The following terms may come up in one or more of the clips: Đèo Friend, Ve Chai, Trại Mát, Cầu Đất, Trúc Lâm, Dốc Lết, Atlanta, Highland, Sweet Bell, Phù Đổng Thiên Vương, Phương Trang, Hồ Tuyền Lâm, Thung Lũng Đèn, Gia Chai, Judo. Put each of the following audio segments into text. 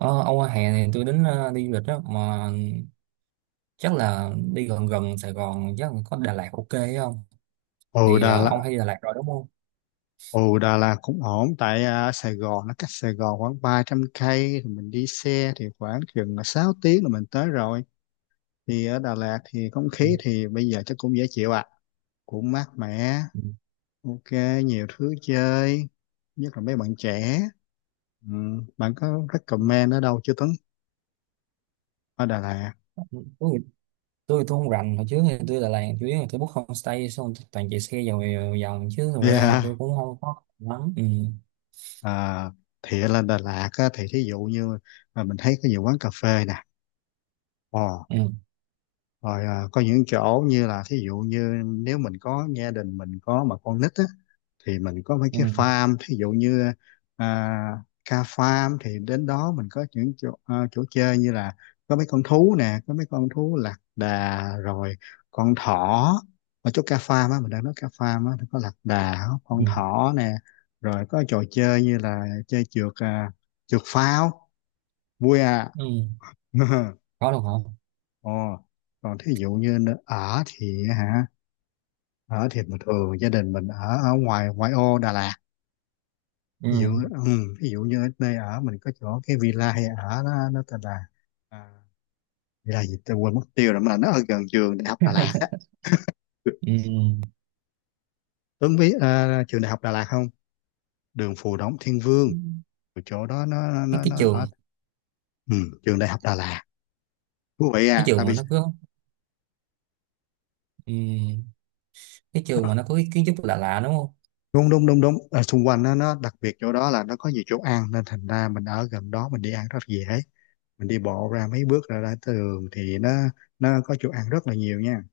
Ờ, Âu hè này tôi đi du lịch đó mà chắc là đi gần gần Sài Gòn, chắc là có Đà Lạt ok ấy không? Ừ, Thì Đà Lạt. ông hay đi Đà Lạt rồi đúng không? Ừ, Đà Lạt cũng ổn tại Sài Gòn, nó cách Sài Gòn khoảng 300 cây thì mình đi xe thì khoảng chừng 6 tiếng là mình tới rồi. Thì ở Đà Lạt thì không Ừ. khí thì bây giờ chắc cũng dễ chịu ạ à. Cũng mát mẻ, ok, nhiều thứ chơi, nhất là mấy bạn trẻ. Ừ, bạn có Ừ. recommend ở đâu chưa Tuấn, ở Đà Lạt? Tôi thì- tôi thì tôi không rành, hồi trước thì tôi Đà Lạt chủ yếu là tôi book homestay xong tôi toàn chạy xe vòng vòng chứ thực ra tôi Yeah. cũng không có lắm. Ừ. À, thì ở lên Đà Lạt á, thì thí dụ như là mình thấy có nhiều quán cà phê nè. Ồ, Ừ. rồi có những chỗ như là thí dụ như nếu mình có gia đình, mình có mà con nít á, thì mình có mấy Ừ. cái farm, thí dụ như à, ca farm, thì đến đó mình có những chỗ chơi như là có mấy con thú nè, có mấy con thú lạc đà rồi con thỏ. Ở chỗ ca farm á, mình đang nói ca farm á, nó có lạc đà, con Ừ. thỏ nè, rồi có trò chơi như là chơi trượt pháo, vui à. Ừ. Có được không? Ồ, còn thí dụ như nơi ở thì hả, ở thì bình thường gia đình mình ở ở ngoài ngoại ô Đà Lạt. Ừ. Ví dụ, ừ, ví dụ như ở đây ở mình có chỗ cái villa hay ở. Nó tên là à, villa gì tôi quên mất tiêu rồi, mà nó ở gần trường đại học Đà Lạt á. Ừ. Tuấn biết trường đại học Đà Lạt không? Đường Phù Đổng Thiên Vương. Rồi chỗ đó nó Cái nó cái nó, nó trường, ở, ừ, trường đại học Đà Lạt, thú vị cái à tại trường mà vì nó cứ, ừ, cái trường mà nó- nó có cái kiến trúc lạ lạ đúng không? đúng đúng đúng đúng. Ở xung quanh nó đặc biệt, chỗ đó là nó có nhiều chỗ ăn nên thành ra mình ở gần đó mình đi ăn rất dễ. Mình đi bộ ra mấy bước, ra ra tới đường thì nó có chỗ ăn rất là nhiều nha.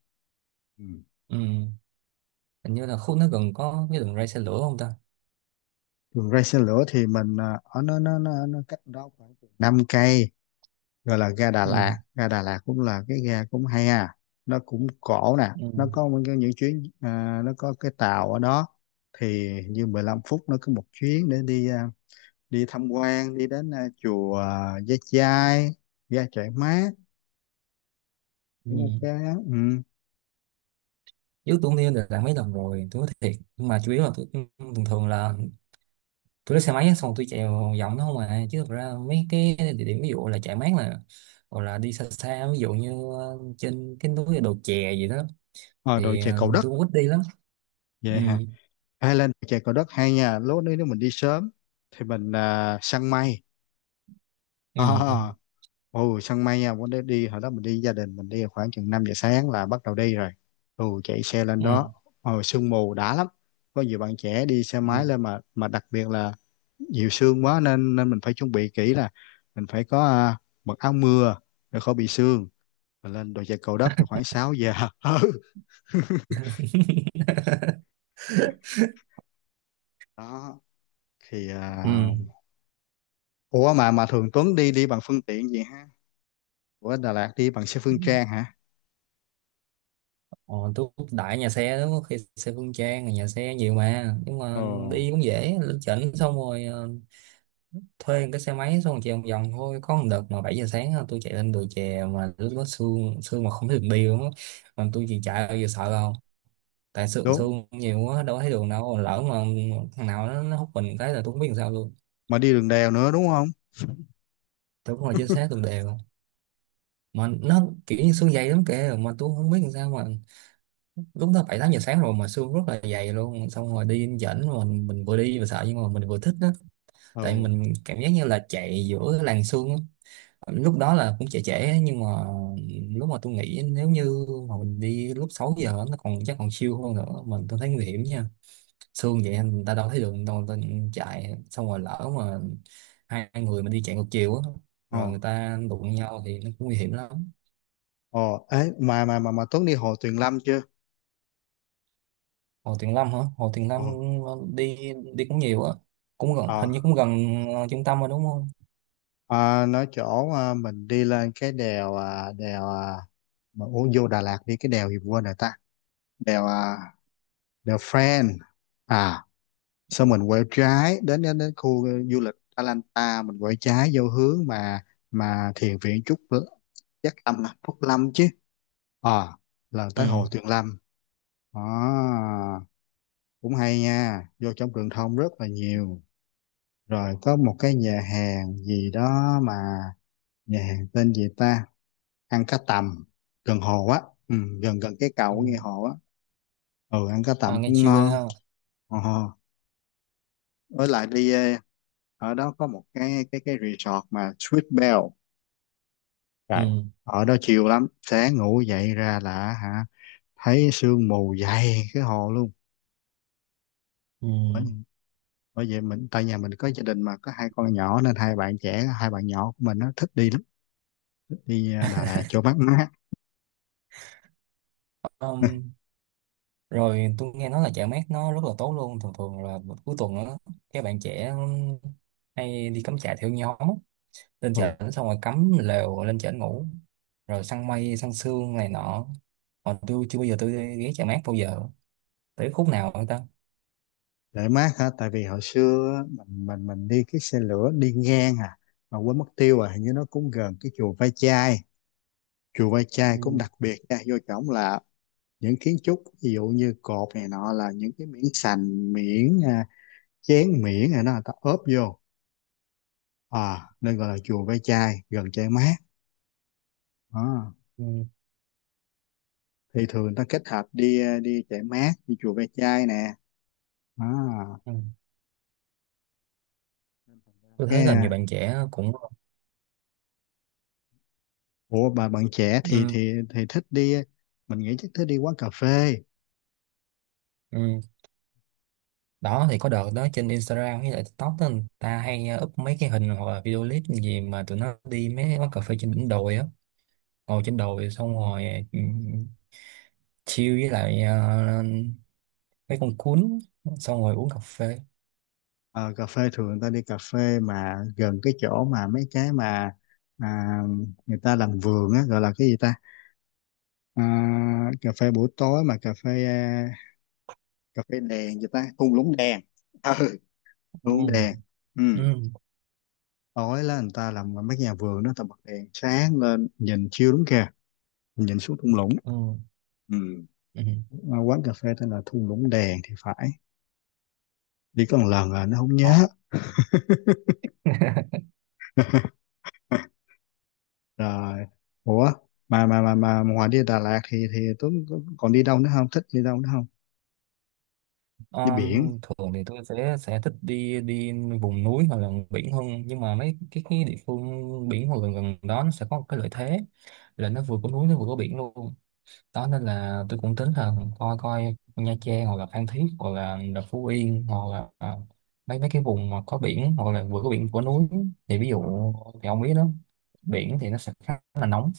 Ừ. Ừ. Hình như là khu nó gần có cái đường ray xe lửa không ta? Đường ray xe lửa thì mình ở nó cách đó khoảng 5 cây, gọi là ga Đà Ừ. Lạt. Ga Đà Lạt cũng là cái ga cũng hay à, nó cũng cổ nè, Ừ. nó có những chuyến nó có cái tàu ở đó. Thì như 15 phút nó cứ một chuyến để đi tham quan, đi đến chùa Gia Chai, ga Trại Mát, Ừ. cũng ok á. Ừ. Trước tôi cũng đi được mấy lần rồi, tôi nói thiệt, nhưng mà chủ yếu là tôi thường thường là tôi lấy xe máy á, xong tôi chạy vòng vòng đó không à, chứ thực ra mấy cái địa điểm ví dụ là chạy mát là, hoặc là đi xa xa ví dụ như trên cái núi đồ chè gì đó Ờ, Rồi thì chè Cầu Đất tôi cũng ít đi lắm. Ừ. vậy. Highland, chè Cầu Đất hay nha, lúc đấy nếu mình đi sớm thì mình săn mây. Ừ. à, ồ, săn mây nha, bữa đấy đi hồi đó mình đi, gia đình mình đi khoảng chừng 5 giờ sáng là bắt đầu đi rồi. Ồ, chạy xe lên đó, Ừ. ồ sương mù đã lắm. Có nhiều bạn trẻ đi xe Ừ. máy lên, mà đặc biệt là nhiều sương quá nên nên mình phải chuẩn bị kỹ là mình phải có mặc áo mưa để khỏi bị sương. Mình lên đồi chè Cầu Đất thì khoảng 6 giờ. Ừ, đó thì ủa, mà thường Tuấn đi đi bằng phương tiện gì ha? Ủa, Đà Lạt đi bằng xe Ừ. Phương Trang hả? Ờ, tôi đại nhà xe lắm, có khi xe Phương Trang nhà xe nhiều mà, nhưng Ồ, mà đi cũng dễ, lên trển xong rồi thuê một cái xe máy xong rồi chạy vòng vòng thôi. Có một đợt mà 7 giờ sáng á, tôi chạy lên đồi chè mà lúc đó sương sương mà không thấy đường đi luôn á. Mà tôi chỉ chạy, bây giờ sợ đâu, tại sương đúng. sương nhiều quá đâu có thấy đường đâu, lỡ mà thằng nào nó hút mình cái là tôi không biết làm sao luôn. Mà đi đường đèo nữa đúng không? Tôi cũng ngồi trên xe tuần đều, mà nó kiểu như sương dày lắm kìa, mà tôi không biết làm sao mà lúc đó 7 8 giờ sáng rồi mà sương rất là dày luôn, xong rồi đi dẫn mà mình vừa đi vừa sợ nhưng mà mình vừa thích đó. Tại Ồ, mình cảm giác như là chạy giữa làn sương á. Lúc đó là cũng trễ trễ á, nhưng mà lúc mà tôi nghĩ nếu như mà mình đi lúc 6 giờ á, nó còn chắc còn siêu hơn nữa. Mình tôi thấy nguy hiểm nha. Sương vậy người ta đâu thấy đường đâu, người ta chạy xong rồi lỡ mà hai người mà đi chạy ngược chiều á, ồ, rồi người ta đụng nhau thì nó cũng nguy hiểm lắm. ồ, ấy, mà Tuấn đi Hồ Tuyền Lâm chưa? Hồ Tuyền Lâm hả? Hồ Tuyền Lâm, Ồ, đi đi cũng nhiều á, cũng gần, ờ, hình như cũng gần trung tâm rồi đúng không? à, nói chỗ mình đi lên cái mà ủa, vô Đà Lạt đi cái đèo gì quên rồi ta? Đèo đèo Friend. À, sau mình quẹo trái đến đến, đến khu du lịch Atlanta, mình quẹo trái vô hướng mà thiền viện Trúc Chắc Lâm, à, Trúc Lâm chứ. Ờ, là Ừ. tới Hồ Tuyền Lâm. À, cũng hay nha, vô trong truyền thông rất là nhiều. Rồi có một cái nhà hàng gì đó mà, nhà hàng tên gì ta? Ăn cá tầm gần hồ á, ừ, gần gần cái cầu Ừ. của nghe hồ á. Ừ, ăn cá À, tầm nghe cũng chill ghê ngon. ha. Ờ, với lại đi ở đó có một cái resort mà Sweet Bell. Rồi, Ừ. ở đó chiều lắm, sáng ngủ dậy ra là hả, thấy sương mù dày cái hồ Ừ. luôn. Bởi vậy mình, tại nhà mình có gia đình mà có hai con nhỏ nên hai bạn trẻ, hai bạn nhỏ của mình nó thích đi lắm, thích đi Đà Lạt cho mát mát. Um, Rồi tôi nghe nói là chợ mát nó rất là tốt luôn, thường thường là cuối tuần á các bạn trẻ hay đi cắm trại theo nhóm á. Lên Ừ, chợ xong rồi cắm lều lên chợ ngủ, rồi săn mây săn sương này nọ. Còn tôi chưa bao giờ tôi đi ghé chợ mát bao giờ, tới khúc nào người ta. để mát hả, tại vì hồi xưa á, mình đi cái xe lửa đi ngang à, mà quên mất tiêu, à hình như nó cũng gần cái chùa Ve Chai. Chùa Ve Chai Ừ. cũng đặc biệt nha, vô trỏng là những kiến trúc ví dụ như cột này nọ là những cái miếng sành, miếng chén, miếng này nó người ta ốp vô, à nên gọi là chùa Ve Chai, gần Chai Mát. Đó, Ừ. thì thường người ta kết hợp đi chạy mát, đi chùa Ve Chai nè. À, Ừ. Tôi thấy cái là ờ, nhiều bạn trẻ cũng. ủa, bà bạn trẻ thì Ừ. thì thì thích đi, mình nghĩ chắc thích đi quán cà phê. Ừ. Đó thì có đợt đó trên Instagram với lại TikTok đó, người ta hay up mấy cái hình hoặc là video clip gì mà tụi nó đi mấy quán cà phê trên đỉnh đồi á, ngồi trên đồi xong rồi ừ, chill với lại mấy con cuốn xong rồi uống cà phê. Ờ, cà phê, thường người ta đi cà phê mà gần cái chỗ mà mấy cái mà à, người ta làm vườn á, gọi là cái gì ta, cà phê buổi tối mà cà phê cà phê đèn gì ta, thung lũng đèn. Ừ, thung lũng Ừ. đèn. Ừ, Ừ. tối là người ta làm mấy cái nhà vườn đó ta bật đèn sáng lên nhìn chiêu đúng kìa, mình nhìn xuống thung lũng. Ừ. Ừ. Ừ. À, quán cà phê tên là Thung Lũng Đèn thì phải. Đi có một lần à, nó không Ờ. nhớ. Rồi, ủa, mà ngoài đi Đà Lạt thì Tuấn còn đi đâu nữa không? Thích đi đâu nữa không? Đi biển. Um, Thường thì tôi sẽ thích đi đi vùng núi hoặc là biển hơn, nhưng mà mấy cái địa phương biển hoặc gần gần đó nó sẽ có một cái lợi thế. Là nó vừa có núi nó vừa có biển luôn đó, nên là tôi cũng tính là coi coi Nha Trang hoặc là Phan Thiết hoặc là Phú Yên hoặc là mấy mấy cái vùng mà có biển hoặc là vừa có biển vừa có núi. Thì ví dụ thì ông biết đó, biển thì nó sẽ khá là nóng.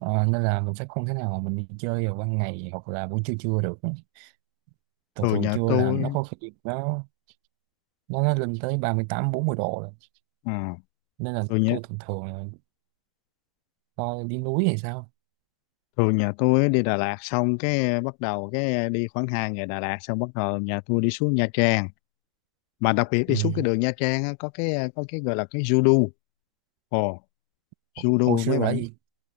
Nên là mình sẽ không thể nào mà mình đi chơi vào ban ngày hoặc là buổi trưa trưa được. Thường Thường thường nhà trưa là tôi nó có khi nó lên tới 38 40 độ rồi. ừ, Nên là thường nhà tôi thường thường là coi đi núi hay sao. thường nhà tôi á, đi Đà Lạt xong cái bắt đầu cái đi khoảng 2 ngày Đà Lạt, xong bắt đầu nhà tôi đi xuống Nha Trang. Mà đặc biệt đi Ừ. xuống cái đường Nha Trang á, có cái gọi là cái Judo. Ồ, Hồi Judo xưa mấy bạn, là gì.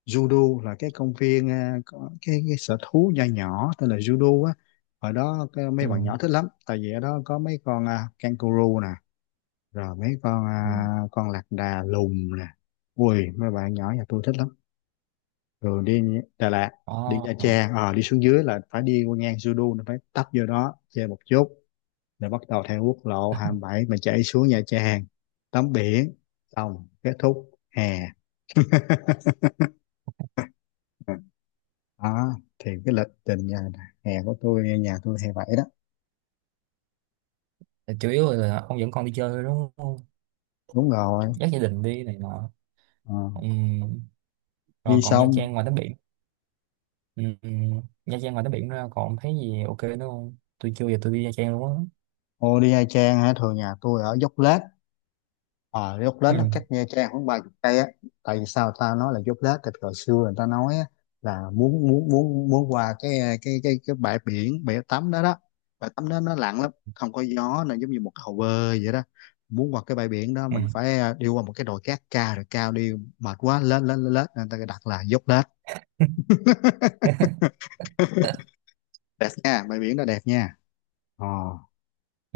judo là cái công viên, có cái sở thú nho nhỏ tên là judo á. Ở đó cái, mấy Ừ. bạn nhỏ thích lắm tại vì ở đó có mấy con kangaroo nè, rồi mấy con Ừ. Con lạc đà lùn nè. Ui, mấy bạn nhỏ nhà tôi thích lắm. Rồi đi Đà Lạt, Ờ. đi Nha Ờ. Trang, ờ đi xuống dưới là phải đi qua ngang judo, nó phải tấp vô đó chơi một chút, rồi bắt đầu theo quốc lộ 27 mà chạy xuống Nha Trang, tắm biển, xong kết thúc hè. Đó, thì cái lịch trình nhà hè của tôi, nhà tôi hè bảy đó. Chủ yếu là ông dẫn con đi chơi thôi đúng không? Đúng rồi. Dắt gia đình đi này nọ. Ờ, Ừm. Rồi đi còn Nha xong Trang ngoài tắm biển. Ừm. Nha Trang ngoài tắm biển ra còn thấy gì ok nữa không? Tôi chưa giờ tôi đi Nha Trang luôn á. ô đi Nha Trang hả, thường nhà tôi ở Dốc Lết. Ờ, Dốc Lết nó cách Ừm. Nha Trang khoảng 30 cây á. Tại vì sao tao nói là Dốc Lết, thì hồi xưa người ta nói á, là muốn muốn muốn muốn qua cái bãi biển, bãi tắm đó đó, bãi tắm đó nó lặng lắm, không có gió, nó giống như một cái hồ bơi vậy đó. Muốn qua cái bãi biển đó mình Ừm. phải đi qua một cái đồi cát cao, rồi cao đi mệt quá lết lết lết lết, nên người ta đặt là Dốc Lết. Đẹp nha, bãi biển đó đẹp nha. Ờ,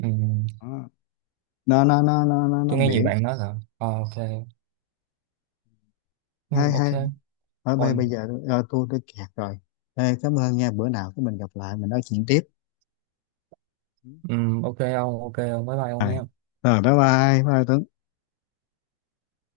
Ừm. đó. Nó Tôi nghe nhiều biển, bạn nói là ok. hay ok. hay. Thôi, bây Rồi. bây giờ tôi kẹt rồi. Ê, cảm ơn nha, bữa nào cái mình gặp lại mình nói chuyện tiếp. Ừ. Ok ông, ok ông, bye bye ông Rồi, nha. rồi, bye bye bye Tuấn.